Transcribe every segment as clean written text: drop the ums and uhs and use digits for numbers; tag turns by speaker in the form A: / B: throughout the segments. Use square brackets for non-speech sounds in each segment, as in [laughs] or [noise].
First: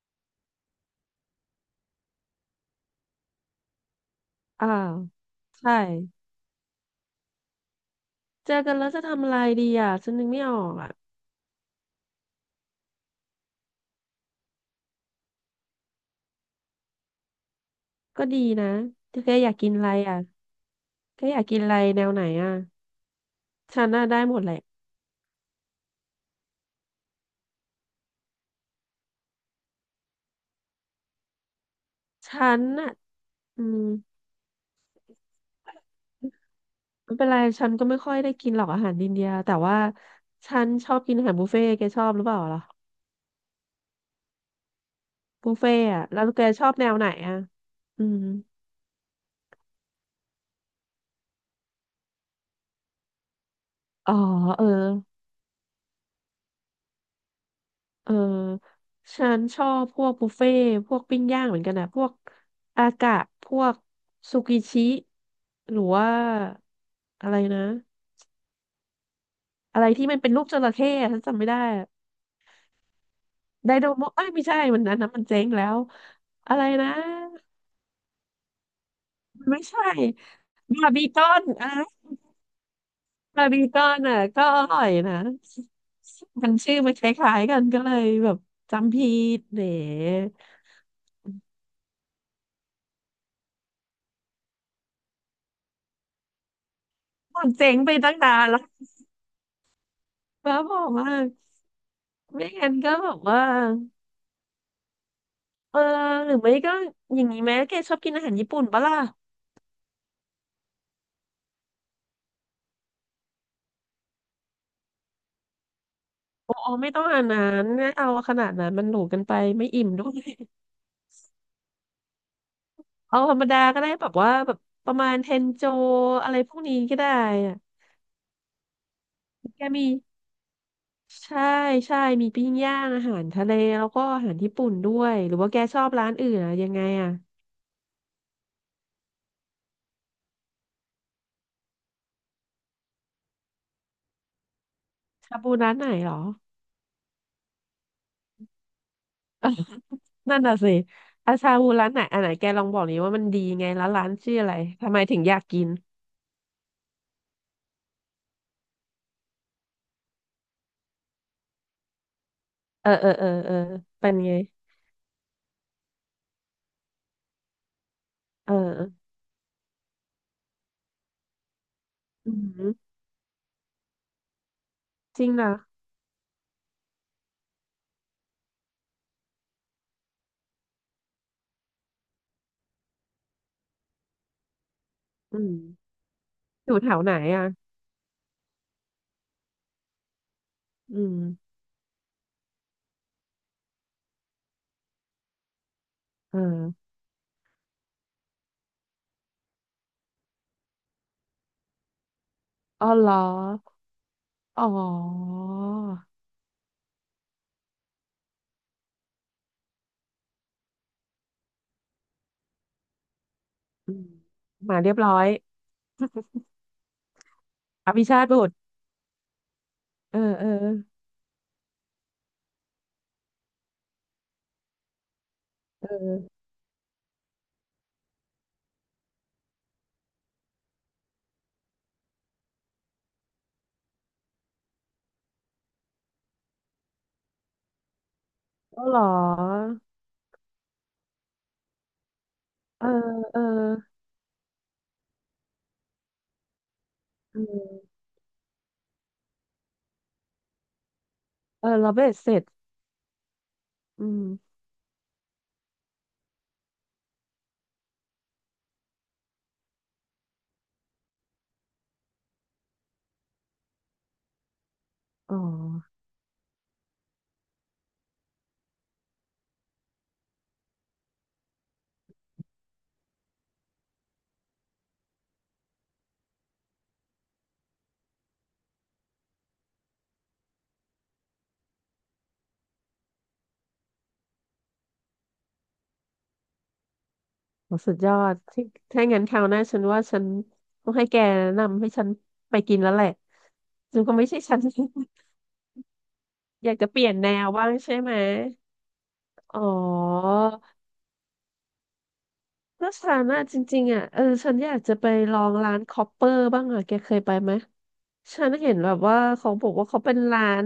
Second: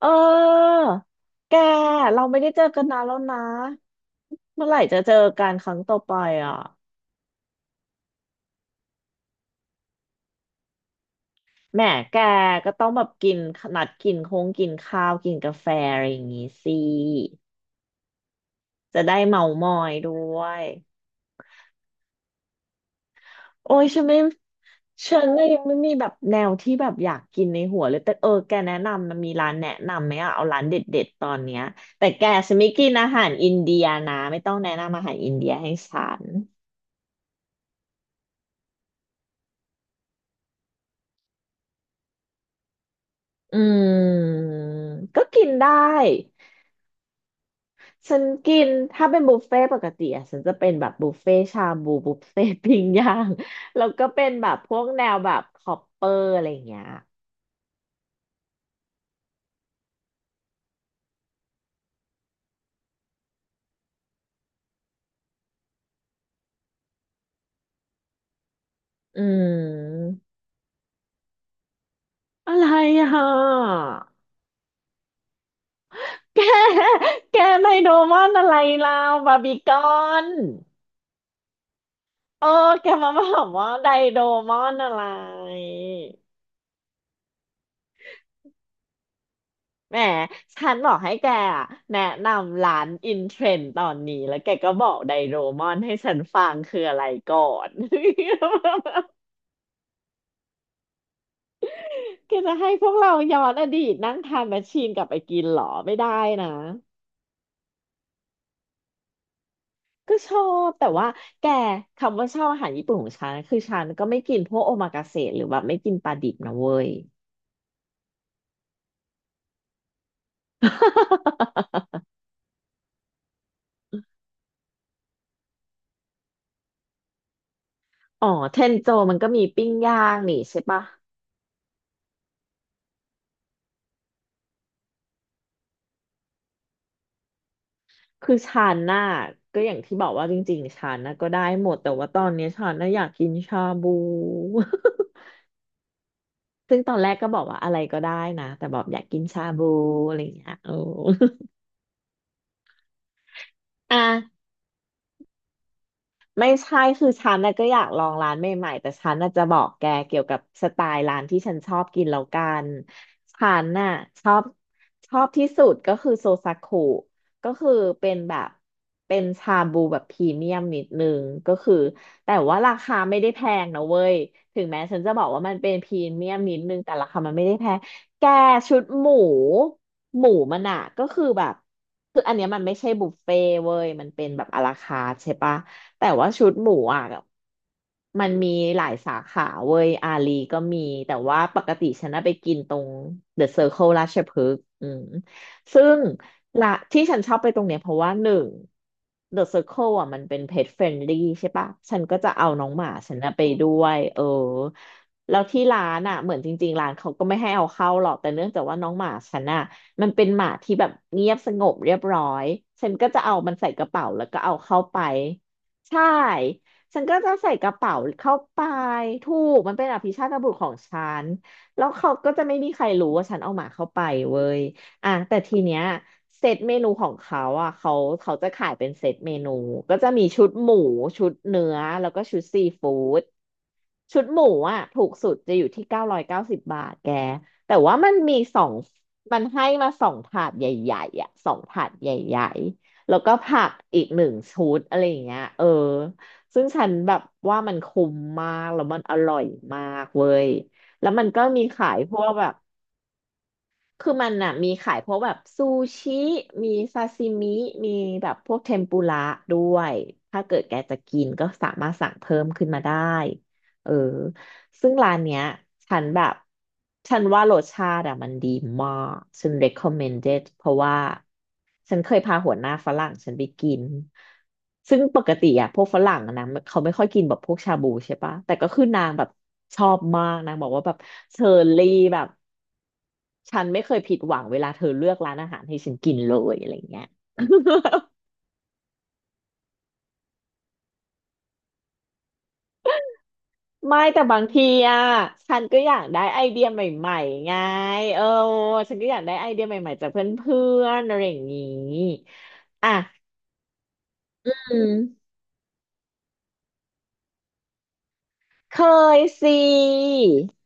A: เออแกเราไม่ได้เจอกันนานแล้วนะเมื่
B: อ่า
A: อไหร่จะเจอกันค
B: ใช่
A: รั้งต่อไปอ่ะ
B: เจอกันแล้วจะทำอะไรดีอ่ะฉันนึกไม่ออกอ่ะ
A: แหมแกก็ต้องแบบกินนัดกินคงกินข้าวกินกาแฟอะไรอย่างงี้สิ
B: ก็ดีนะ
A: จะได้
B: แก
A: เมา
B: อยาก
A: ม
B: กิน
A: อ
B: อะไร
A: ยด้
B: อ่ะ
A: วย
B: แกอยากกินอะไรแนวไหนอ่ะ
A: โอ้
B: ฉั
A: ย
B: น
A: ฉั
B: น่ะ
A: นไม่
B: ได้หมดแหละ
A: ฉันน่ะยังไม่มีแบบแนวที่แบบอยากกินในหัวเลยแต่เออแกแนะนำมันมีร้านแนะนำไหมอ่ะเอาร้านเด็ดๆตอนเนี้ยแต่แก
B: ฉั
A: ฉัน
B: น
A: ไม่กิ
B: น่ะ
A: นอาหารอิน
B: อื
A: เดี
B: ม
A: ยนะไม่ต้องแนะนำอาหารอินเดียให้ฉัน
B: ไม่เป็นไรฉันก็ไม่ค่อยได้กินหรอกอาหารอินเดียแต่ว่าฉันชอบกินอาหารบุฟเฟ่ต์แกชอบหรือเปล่าล่ะ
A: อืมก็กิน
B: บุฟ
A: ได้
B: เฟ่ต์อ่ะแล้วแกชอบแนวไหนอ่ะอื
A: ฉั
B: ม
A: นกินถ้าเป็นบุฟเฟ่ต์ปกติอะฉันจะเป็นแบบบุฟเฟ่ต์ชาบูบุฟเฟ่ต์ปิ้งย่างแล้วก็
B: อ๋อ
A: เป็นแบบ
B: เออ
A: พวกแนวแบบคอปเปอร์อะไรอย่างเงี้ย
B: เออฉันชอบพวกบุฟเฟ่ต์พวกปิ้งย่างเหมือนกันนะพวกอากะพวกซูกิชิหรือว่าอะไรนะ
A: อื
B: อะไรที่
A: ม
B: มันเป็นรูปจระเข้อะฉันจำไม่ได้อะ
A: อะไรอ่ะ
B: ได
A: [laughs]
B: โดโมเอ้ยไม่ใช่มันนั้นนะมันเจ๊งแล้ว
A: แก
B: อะไรนะ
A: แกไดโดมอนอะไรเราบาร์บี
B: ไม่
A: ค
B: ใช่
A: อน
B: บาร์บีคอนอ่ะ
A: เออแกมาบอ
B: บา
A: ก
B: ร์บี
A: ว่า
B: คอ
A: ได
B: นอ่ะ
A: โด
B: ก็
A: ม
B: อ
A: อน
B: ร่อ
A: อะ
B: ย
A: ไร
B: นะมันชื่อมันคล้ายๆกันก็เลยแบบจำผิดเนี่
A: แหม
B: ย
A: ฉันบอกให้แกอะแนะนำร้านอินเทรนด์ตอนนี้แล้วแกก็บอกไดโรมอนให้ฉันฟังคืออะไรก่อ
B: มันเจ๊
A: น
B: งไปตั้งนานแล้ว บ้าบอกว่า
A: [laughs]
B: ก
A: แก
B: ไม่
A: จะให้
B: งั้น
A: พว
B: ก็
A: ก
B: แบ
A: เรา
B: บ
A: ย้อ
B: ว่า
A: นอดีตนั่งทานแมชชีนกลับไปกินเหรอ
B: เออ
A: ไม่ได้
B: หรือ
A: นะ
B: ไม่ก็อย่างนี้ไหมแกชอบกินอาหารญี่ปุ่นปะล่ะ
A: ก็ชอบแต่ว่าแกคำว่าชอบอาหารญี่ปุ่นของฉันคือฉันก็ไม่กินพวกโอมากาเสะหรือแบบไม่กินปลาดิบนะ
B: อ๋อ
A: เว้ย
B: ไม่ต้องอันนั้นไมเอาขนาดนั้นมันหรูกันไปไม่อิ่มด้วยเอาธรรมดาก็ได้แบบว่าแบบประมาณเทนโจอะไรพวกนี้ก็ได้อะ
A: [laughs] อ๋อเทนโจมันก็มี
B: แก
A: ปิ้ง
B: มี
A: ย่างนี่ใช่ปะ
B: ใช่ใช่มีปิ้งย่างอาหารทะเลแล้วก็อาหารญี่ปุ่นด้วยหรือว่าแกชอบร้านอื่นอะยังไงอะ
A: คือชาน่าก็อย่างที่บอกว่าจริงๆชาน่าก็ได้หมดแต่ว่าตอนเนี้ยชาน่าอยากกินชาบู [laughs]
B: ชาบูร้านไหนหรอ
A: ซึ่งตอนแรกก็บอกว่าอะไรก็ได้นะแต่บอกอยากกินชาบูอะไรอย่าง
B: นั่น
A: เงี้ย
B: น่ะ
A: โอ้
B: สิอาชา
A: [laughs]
B: บูร้านไหนอันไหนแกลองบอกนี้ว่ามันดีไงแล้ว
A: อ่ะ
B: ร้านชื่ออะไรทำไมถึงอยากกิน
A: ไม่ใช่คือฉันน่ะก็อยากลองร้านใหม่ๆแต่ฉันน่ะจะบอกแกเกี่ยวกับสไตล์ร้านที่ฉันชอบกินแล้วกัน
B: เออเออเออ
A: ฉั
B: เออ
A: นน่ะ
B: เป็น
A: ช
B: ไง
A: อบที่สุดก็คือโซซากุก็คือเป็นแบบ
B: เออ
A: เป็นชาบูแบบพรีเมียมนิดนึงก็คือ
B: อื
A: แต่ว่ารา
B: ม
A: คาไม่ได้แพงนะเว้ยถึงแม้ฉันจะบ
B: จ
A: อ
B: ริ
A: ก
B: ง
A: ว่า
B: นะ
A: มันเป็นพรีเมียมนิดนึงแต่ราคามันไม่ได้แพงแกชุดหมูหมูมันอะก็คือแบบคืออันเนี้ยมันไม่ใช่บุฟเฟ่เว้ยมันเป็นแบบอะลาคาร์ทใช่
B: อืม
A: ปะ แต่ว่าชุดห
B: อ
A: มู
B: ยู่แถว
A: อ่ะ
B: ไหนอ่ะ
A: มันมีหลายสาขาเว้ยอาลีก็มี
B: อื
A: แต่
B: ม
A: ว่าปกติฉันน่ะไปกินตรงเดอะเซอร์เคิลราชพฤกษ์อืมซึ่ง
B: เอ
A: ละ
B: อ
A: ที่ฉันชอบไปตรงเนี้ยเพราะว่าหนึ่งเดอะเซอร์เคิลอ่ะมันเป็น PET friendly ใช่ปะฉันก็จะเอาน้องห
B: อ๋อ
A: มา
B: เหร
A: ฉั
B: อ
A: นน่ะไปด้วยเออ
B: อ๋อ
A: แล้วที่ร้านอ่ะเหมือนจริงๆร้านเขาก็ไม่ให้เอาเข้าหรอกแต่เนื่องจากว่าน้องหมาฉันอ่ะมันเป็นหมาที่แบบเงียบสงบเรียบร้อยฉันก็จะเอามันใส่กระ
B: อืม
A: เป๋าแล้วก็เอา
B: มา
A: เข้า
B: เรีย
A: ไป
B: บร้อย
A: ใช่ฉันก็จะใส่กระ
B: อ
A: เป๋า
B: ภิชาติ
A: เข้า
B: บุตร
A: ไปถูกมันเป็นอภิ
B: เออ
A: ชาต
B: เอ
A: บุ
B: อ
A: ตรของฉันแล้วเขาก็จะไม่มีใครรู้ว่าฉันเอาหมาเข้าไปเว้ยอ่ะแต่ทีเนี้ย
B: เออ
A: เซตเมนูของเขาอ่ะเขาจะขายเป็นเซตเมนูก็จะมีชุดหมูชุดเนื้อแล้วก็ชุดซีฟู้ดชุดหมูอ่ะถูกสุดจะอยู่ที่990 บาทแกแต่ว่า
B: อ๋อเหร
A: มันให้
B: อ
A: มาสองถาดใหญ่ๆอ่ะสองถาดใหญ่
B: เออ
A: แล้วก็
B: เออ
A: ผักอีกหนึ่งชุดอะไรอย่างเงี้ยเออซึ่งฉันแบบ
B: เอ
A: ว่ามัน
B: อ
A: คุ้มมากแล้วมันอร่อยมากเว้ยแล้วมันก็มี
B: เออ
A: ขา
B: เรา
A: ย
B: เบ
A: พ
B: ส
A: ว
B: เส
A: ก
B: ร็
A: แบ
B: จ
A: บ
B: อื
A: คือมันอ่ะ
B: ม
A: มีขายพวกแบบซูชิมีซาซิมิมีแบบพวกเทมปุระด้วยถ้าเกิดแกจะกินก็สามารถสั่งเพิ่มขึ้นมาได้เออซึ่งร้าน
B: อ๋
A: เนี้
B: อ
A: ยฉันแบบฉันว่ารสชาติอ่ะมันดีมากฉัน recommended เพราะว่าฉันเคยพาหัวหน้าฝรั่งฉันไปกินซึ่งปกติอ่ะพวกฝรั่งอะนะเขาไม่ค่อยกินแบบพวกชาบูใช่ปะแต่ก็คือนางแบบชอบมากนางบอกว่าแบบเชอร์รี่แบบ ฉันไม่เคยผิดหวังเวลาเธอเลือกร้านอาหารให้ฉันกินเลยอะไรเงี้ย
B: โหสุดยอ
A: [laughs]
B: ดที่ถ้างั้นคราวหน้าฉันว่าฉันต้องให้แกแนะนำให้ฉันไปกินแล้วแหละ
A: ไม่
B: ฉันก็
A: แต่
B: ไม่ใช่
A: บาง
B: [laughs] ฉัน
A: ทีอ่ะฉันก็อยากได้ไอเดี
B: [laughs]
A: ย
B: อยา
A: ใ
B: กจะเป
A: ห
B: ลี่ย
A: ม่
B: นแน
A: ๆ
B: ว
A: ไง
B: บ้างใช่ไหม
A: เออฉันก็อยากได้ไอ
B: อ๋
A: เดีย
B: อ
A: ใหม่ๆจากเพื่อนๆอะไรอย่างนี้อ่ะ
B: ถ้าฉันอะจริงๆอะเออ
A: อื
B: ฉันอยากจะไป
A: ม
B: ลองร้านคอปเปอร์บ้างอะแกเคยไปไหมฉันเห็น
A: เค
B: แบบว่า
A: ย
B: เขา
A: สิ
B: บอกว่าเขาเป็นร้าน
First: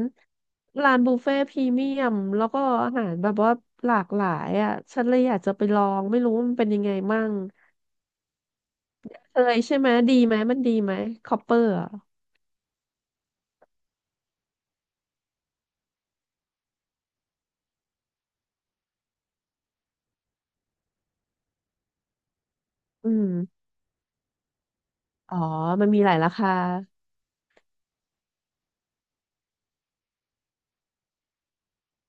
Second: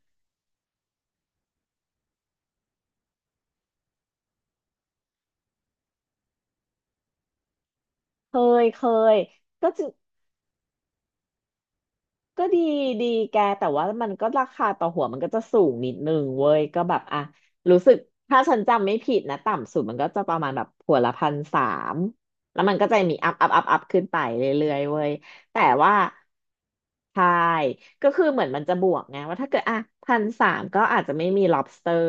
B: ร้านบุฟเฟ่ต์พรีเมียมแล้วก็อาหารแบบว่าหลากหลายอะฉันเลยอยากจะไปลองไม่รู้ว่ามันเป็นยังไงมั่ง
A: เคเคย
B: เคย
A: ก็
B: ใช่
A: จ
B: ไหมดีไหมมันดีไหมคอปเปอร์อะ
A: ก็ดีแกแต่ว่ามันก็ราคาต่อหัวมันก็จะสูงนิดนึงเว้ยก็แบบอ่ะรู้สึกถ้าฉันจำไม่ผิดนะต่ำสุดมันก็จะประมาณแบบหัวละพันสามแล้วมันก็จะ
B: อื
A: มีอัพอัพอัพ
B: ม
A: อัพขึ้นไปเรื่อยๆเว้ย
B: อ๋อ
A: แต่
B: มัน
A: ว่า
B: มีหลายราคา
A: ใช่ก็คือเหมือนมันจะบวกไงว่าถ้าเกิดอ่ะพันสามก็อาจจะไม่มี lobster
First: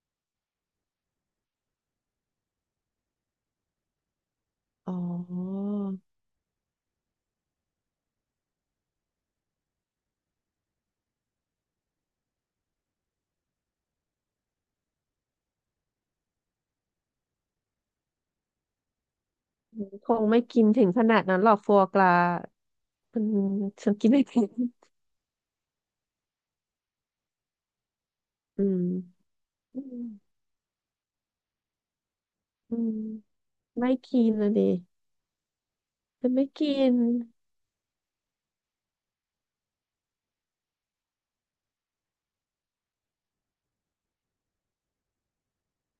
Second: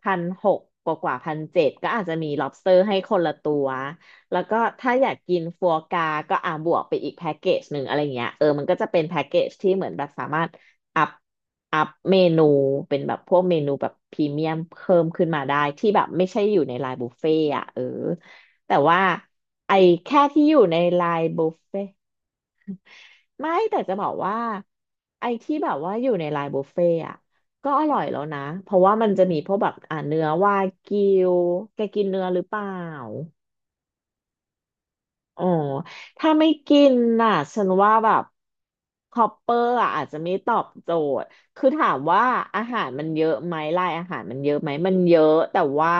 A: 1,600กว่า1,700ก็อาจจะมี lobster ให้คนละตัว แล้วก็ถ้า
B: อ๋อ
A: อยากกินฟัวกราก็บวกไปอีกแพ็กเกจหนึ่งอะไรเงี้ยเออมันก็จะเป็นแพ็กเกจที่เหมือนแบบสามารถอัพอัพเมนูเป็นแบบพวกเมนูแบบพรีเมียมเพิ่มขึ้นมาได้ที่แบบไม่ใช่อยู่ในไลน์บุฟเฟ่ต์อ่ะเออแต่ว่าไอ้
B: ค
A: แค่
B: งไม่
A: ที่อยู่
B: กิน
A: ใน
B: ถึง
A: ไล
B: ขนาด
A: น์
B: นั้น
A: บุ
B: หรอ
A: ฟ
B: กฟั
A: เฟ่
B: ว
A: ต์
B: กรามัน
A: ไม่แต่
B: ฉั
A: จะ
B: น
A: บ
B: กิ
A: อ
B: น
A: ก
B: ไม่ [laughs]
A: ว่า
B: เป็น
A: ไอ้ที่แบบว่าอยู่ในไลน์บุฟเฟ่ต์อ่ะก็อร่อยแล้วนะ
B: อื
A: เพราะ
B: ม
A: ว่ามันจะมีพวกแบบเนื้อวากิวแกกินเนื้อหรือเปล่า
B: อืมไม่กินนะดิ
A: อ๋อ
B: จะ
A: ถ้า
B: ไม่
A: ไม่
B: กิ
A: กิน
B: น
A: น่ะฉันว่าแบบคอปเปอร์อะอาจจะไม่ตอบโจทย์ คือถามว่าอาหารมันเยอะไหมรายอาหารมันเยอะไหม มันเยอะแต่ว่า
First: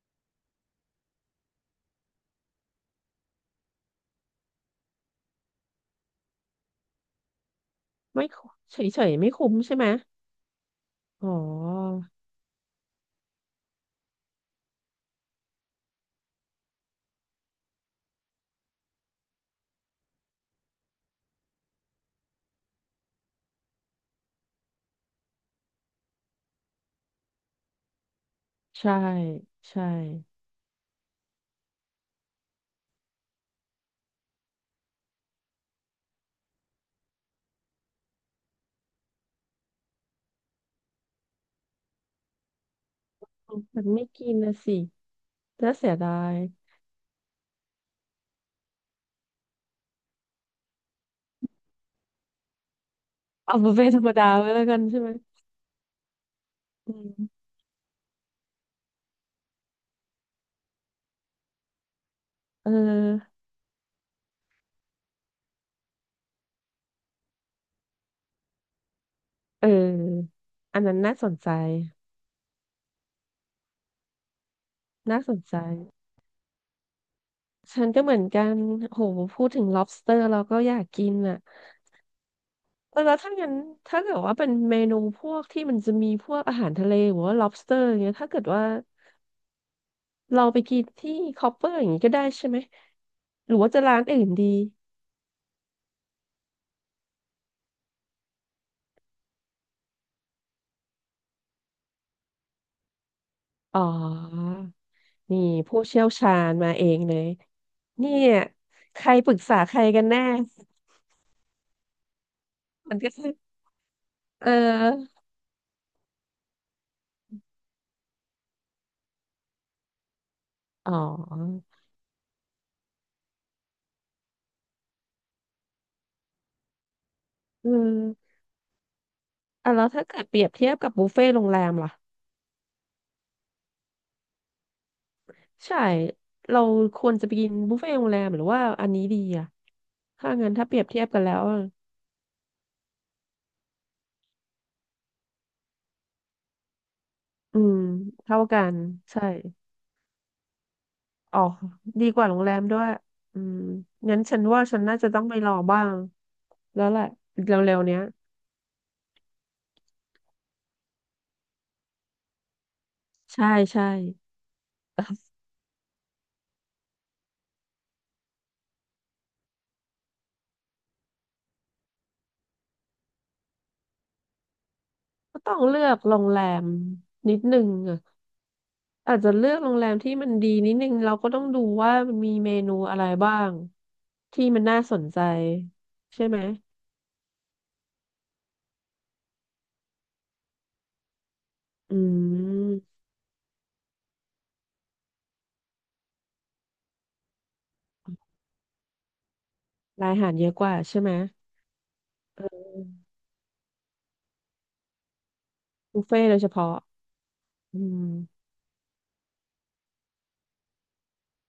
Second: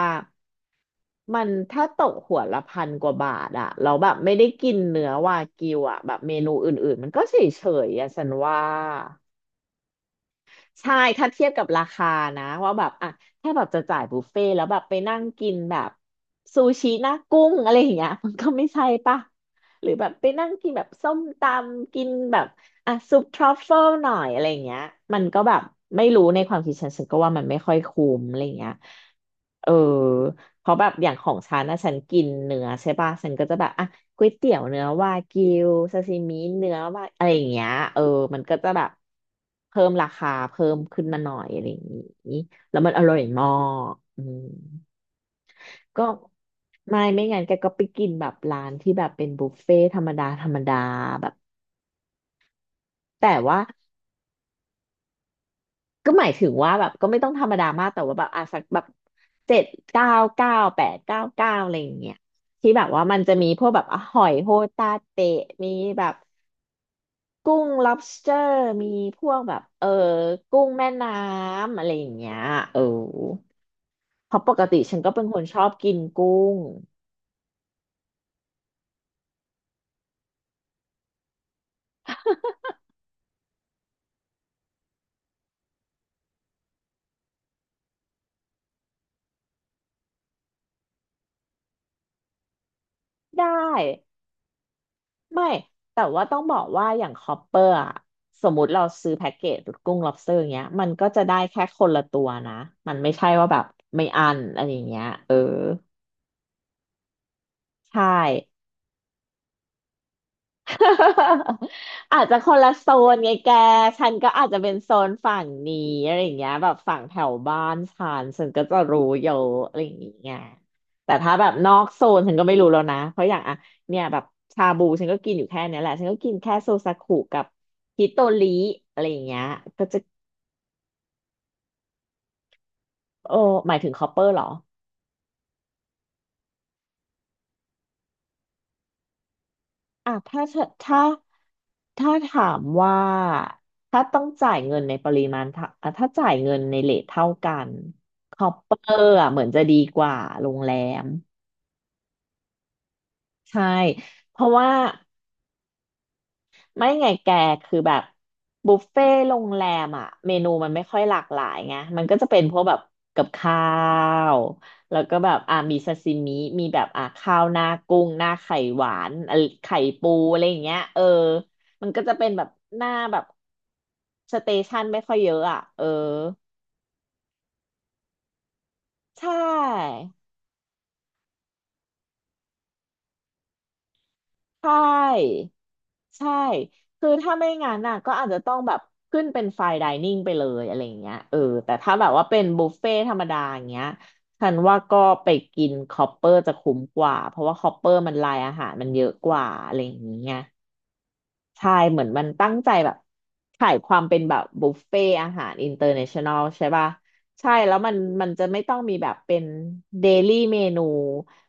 A: มันถ้าตกหัวละพันกว่าบาทอะเราแล้วแบบไม่ได้กินเนื้อวากิวอะแบบเมนูอื่นๆมันก็เฉยๆอะฉั
B: ไม่
A: น
B: คุ
A: ว่า
B: เฉยเฉยๆไม่คุ้มใช่ไหม
A: ใช่ถ้า
B: อ๋
A: เทียบกับรา
B: อ
A: คานะว่าแบบอ่ะถ้าแบบจะจ่ายบุฟเฟ่ต์แล้วแบบไปนั่งกินแบบซูชิหน้ากุ้งอะไรอย่างเงี้ยมันก็ไม่ใช่ปะหรือแบบไปนั่งกินแบบส้มตำกินแบบอ่ะซุปทรัฟเฟิลหน่อยอะไรอย่างเงี้ยมันก็แบบไม่รู้ในความคิดฉันก็ว่ามันไม่ค่อยคุ้มอะไรอย่างเงี้ย
B: ใช่
A: เออ
B: ใช่
A: เพราะแบบอย่างของฉันนะฉันกินเนื้อใช่ปะฉันก็จะแบบอ่ะ ก๋วยเตี๋ยวเนื้อวากิวซาซิมิเนื้อวาอะไรอย่างเงี้ยเออมันก็จะแบบเพิ่มราคาเพิ่มขึ้นมาหน่อยอะไรอย่างงี้แล้วมันอร่อยมา
B: แต่
A: ก
B: ไม่
A: อื
B: กิน
A: ม
B: นะสิน่าเสีย
A: ก็
B: ดาย
A: ไม่งั้นแกก็ไปกินแบบร้านที่แบบเป็นบุฟเฟ่ธรรมดาธรรมดาแบบแต่
B: เอา
A: ว่า
B: บุฟเฟ่ต์ธรรมดาไว้แล้วกันใช่ไหม
A: ก็หมายถึงว่าแบบ
B: อื
A: ก็ไม่ต้องธ
B: ม
A: รรมดามากแต่ว่าแบบอ่ะสักแบบเจ็ดเก้าเก้าแปดเก้าเก้าอะไรอย่างเงี้ย
B: เ
A: ที่แบบว่ามันจะ
B: ออ
A: มีพวกแบบอ่ะหอยโฮตาเตะมีแบบ กุ้ง lobster มีพวกแบบ
B: เ
A: เออ
B: ออ
A: กุ้ง
B: อัน
A: แม่
B: นั้น
A: น้
B: น่าสนใจ
A: ำอะไรอย่างเงี้ย เออเพราะปกติฉันก็
B: น่า
A: เป็น
B: ส
A: ค
B: น
A: นช
B: ใจ
A: อบกินกุ้ง
B: ฉันก็เหมือนกันโหพูดถึง lobster เราก็อยากกินอ่ะเออแล้วถ้างั้นถ้าเกิดว่าเป็นเมนูพวกที่มันจะมีพวกอาหารทะเลหรือว่า lobster อย่างเงี้ยถ้าเกิดว่า เราไปกินที่คอปเปอร์อย่างนี้ก็ได้ใช่ไหม
A: ได้
B: หรือว่าจะร้านอื่นดี
A: ไม่แต่ว่าต้องบอกว่าอย่างคอปเปอร์อะสมมติเราซื้อแพ็กเกจกุ้ง lobster อย่างเงี้ยมันก็จะได้แค่คนละตัวนะมันไม่ใช่ว่าแบบ
B: อ๋อ
A: ไม่อันอะไรอย่างเงี้ยเออ
B: นี่ผู้เชี่ยวชาญมาเองเลย
A: ใช่
B: เนี่ยใครปรึกษาใครกันแน่
A: [laughs] อาจจะคนละโซ
B: มันก็
A: น
B: คือ
A: ไง
B: [laughs]
A: แก ฉันก็อา
B: เอ
A: จ
B: อ
A: จะเป็นโซนฝั่งนี้อะไรอย่างเงี้ยแบบฝั่งแถวบ้านฉันฉันก็จะรู้เยอะอะไรอย่างเงี้ย
B: อ๋
A: แต่ถ้าแบบ
B: อ
A: นอกโซนฉันก็ไม่รู้แล้วนะ เพราะอย่างอะเนี่ยแบบชาบูฉันก็กินอยู่แค่เนี้ยแหละ ฉันก็กินแค่โซซากุกับ
B: อื
A: ฮิโต
B: ม
A: ริอะไรอย่างเงี้ย
B: อ่ะแล้
A: ก็
B: ว
A: จะ
B: ถ้าเกิดเปรียบเทียบกับบุฟเฟ่ต์โรงแรมล่ะ
A: โอ้หมายถึงคอปเปอร์เหรอ
B: ใช่เราควรจะไปกินบุฟเฟ่ต์โรงแรมหรือว่าอันนี้ดีอ่ะ
A: อ่ะ
B: ถ้า
A: ถ้า
B: งั้นถ้าเปรียบ
A: ถ้า
B: เทียบกันแล้วอะ
A: ถ้าถามว่าถ้าต้องจ่ายเงินในปริมาณเท่าอ่ะถ้าจ่ายเงินในเรทเท่ากั
B: อื
A: น
B: ม
A: ค
B: เท่า
A: อป
B: กั
A: เป
B: น
A: อร์
B: ใช่
A: อ่ะเหมือนจะดีกว่าโรงแรม
B: อ๋อดีกว่าโรงแรมด้วยอืม
A: ใช่
B: งั้น
A: เพ
B: ฉัน
A: ราะ
B: ว่า
A: ว่า
B: ฉันน่าจะต้องไปรอบ้างแล้
A: ไม่
B: วแหละ
A: ไงแก
B: เร็
A: คือ
B: วๆ
A: แบ
B: เนี้ย
A: บบุฟเฟ่ต์โรงแรมอ่ะเมนูมันไม่ค่อยหลากหลายไงมันก็จะเป็นพวกแบบกับ
B: ใช่
A: ข้า
B: ใช่
A: วแล้วก็แบบ
B: [laughs]
A: มีซาซิมิมีแบบข้าวหน้ากุ้งหน้าไข่หวานอะไรไข่ปูอะไรอย่างเงี้ยเออมันก็จะเป็นแบบหน้าแบบสเตชันไม่ค่อยเย
B: ก็
A: อะ
B: ต้อ
A: อ่ะ
B: งเลื
A: เออ
B: อกโรงแรมนิดนึงอ่ะอาจจะ
A: ใช่
B: เลือกโรงแรมที่มันดีนิดนึงเราก็ต้องดูว่ามันมีเมนูอะไรบ้างที่มัน
A: ใช
B: น่าสนใจ
A: ่
B: ใช่
A: ใช่
B: ไหม
A: คือถ้าไม่งั้นน่ะก็อาจจะต้องแบบขึ้นเป็นไฟน์ไดนิ่งไปเลยอะไรอย่างเงี้ยเออแต่ถ้า
B: อื
A: แบบว่าเป็นบุฟเฟ่
B: ม
A: ธรรมดาอย่างเงี้ยฉันว่าก็ไปกินคอปเปอร์จะคุ้มกว่าเพราะว่าคอปเปอร์มันรายอาหารมันเยอะกว่าอะไรอย่าง
B: รายอาหา
A: เงี้
B: ร
A: ย
B: เยอะกว่าใช่ไหม
A: ใช่เหมือนมันตั้งใจ
B: อื
A: แบบ
B: ม
A: ขายความเป็นแบบบุฟเฟ่อาหารอินเตอร์เน
B: บุฟเฟ่
A: ชั่นแน
B: ต์โด
A: ล
B: ยเฉ
A: ใช่
B: พาะ
A: ป่ะใช่แล้ว
B: อื
A: มัน
B: ม
A: จะไม่ต้องมีแบบเป็นเดลี่เมนู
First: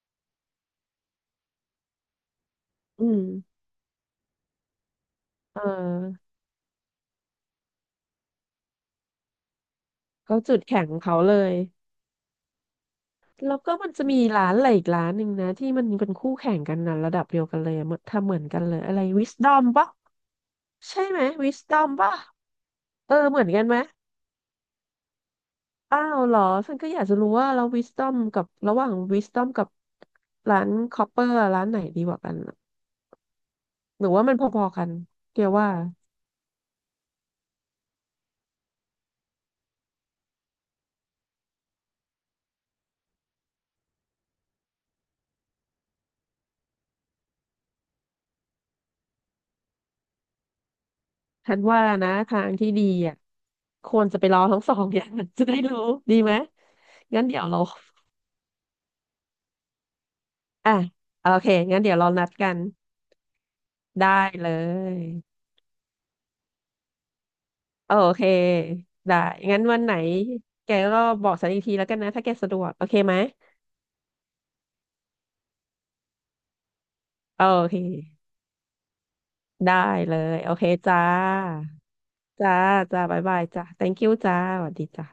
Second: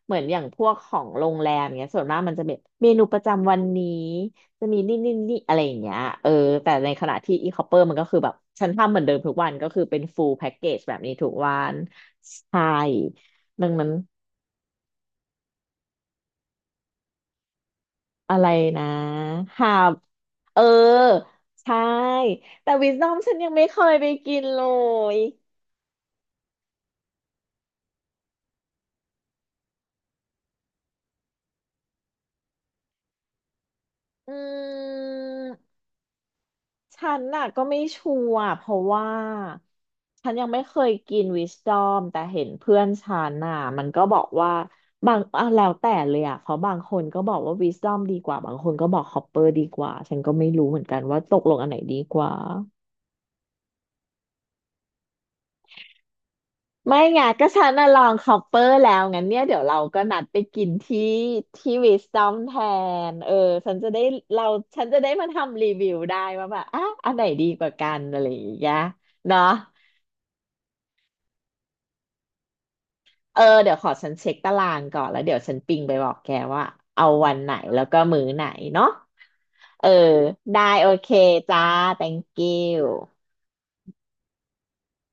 A: เหมือนอย่างพวกของโรงแรมเนี้ยส่วนมากมันจะเป็นเมนู
B: อื
A: ป
B: ม
A: ระจำวันนี้จะมีนี่นี่นี่อะ
B: เ
A: ไรอย่างเงี้ย
B: ออ
A: เออแต่ในขณะที่อีคอปเปอร์มันก็คือแบบฉันทำเหมือนเดิมทุกวันก็คือเป็นฟูล
B: ก็
A: แพ็ก
B: จุด
A: เกจ
B: แข็ง
A: แบ
B: ขอ
A: บ
B: ง
A: นี้
B: เขา
A: ทุ
B: เล
A: กวั
B: ย
A: นใช่
B: แล้ว
A: ดั
B: ก็
A: งนั้
B: มั
A: น
B: นจะมีร้านอะไรอีกร้านหนึ่งนะที่มันเป็นคู่แข่งกันนะระดับเดียวกันเลยอะเหมือนทำเห
A: อะ
B: มือ
A: ไร
B: นกันเลย
A: นะ
B: อะไรวิสดอม
A: หา
B: ปะ
A: บ เออ
B: ใช่ไหมวิสด
A: ใช่
B: อมปะ
A: แต่วิส d อ
B: เออ
A: มฉั
B: เห
A: น
B: มือ
A: ยั
B: น
A: ง
B: กั
A: ไม่
B: นไห
A: เค
B: ม
A: ยไปกินเลย
B: อ้าวเหรอฉันก็อยากจะรู้ว่าแล้ววิสดอมกับระหว่างวิสดอมกับร้านคอปเปอร์ร้านไหนดีกว่ากันอะหรือว่า
A: อื
B: มันพอๆกันเกี่ยวว่า
A: มฉันน่ะก็ไม่ชัวร์เพราะว่าฉันยังไม่เคยกินวิส d อมแต่เห็นเพื่อนฉันน่ะมันก็บอกว่าบางอ่ะแล้วแต่เลยอ่ะเพราะบางคนก็บอกว่าวิส d อมดีกว่าบางคนก็บอกฮอปเปอร์ดีกว่าฉันก็ไม่รู้เหมือนกันว่าตกล
B: ฉั
A: ง
B: น
A: อันไหน
B: ว่า
A: ดี
B: นะ
A: กว่า
B: ทางที่ดีอ่ะควรจะไปลอทั้งสองอย่าง [laughs] จะได้รู้ดีไหม
A: ไม่ไง
B: งั้นเดี๋ย
A: ก็
B: วเรา
A: ฉันน่ะลองคอปเปอร์แล้วงั้นเนี่ยเดี๋ยวเราก็นัดไปกิน
B: อ่ะ
A: ที่
B: โอเค
A: ที่
B: งั้น
A: วิ
B: เดี๋ยว
A: ส
B: เรา
A: ตอ
B: นัด
A: ม
B: กั
A: แท
B: น
A: นเออฉันจะได้
B: ได้
A: เรา
B: เล
A: ฉันจะ
B: ย
A: ได้มาทำรีวิวได้ว่าแบบอ่ะอันไหนดีกว่ากั
B: โอ
A: นอะ
B: เค
A: ไรอย่างเงี้ย
B: ได้
A: เนาะ
B: งั้นวันไหนแกก็บอกฉันอีกทีแล้วกันนะ ถ้าแกสะดวก โอเคไหม
A: เออเดี๋ยวขอฉันเช็คตารางก่อนแล้วเดี๋ยวฉันปิงไปบอกแกว่าเอาวัน
B: โอ
A: ไหน
B: เค
A: แล้วก็มื้อไหนเนาะ
B: ได้
A: เออ
B: เลย โอ
A: ได้
B: เค
A: โอ
B: จ้า
A: เคจ้า thank
B: จ้า จ้าบ๊าย
A: you
B: บายจ้า thank you จ้า สวัสดีจ้า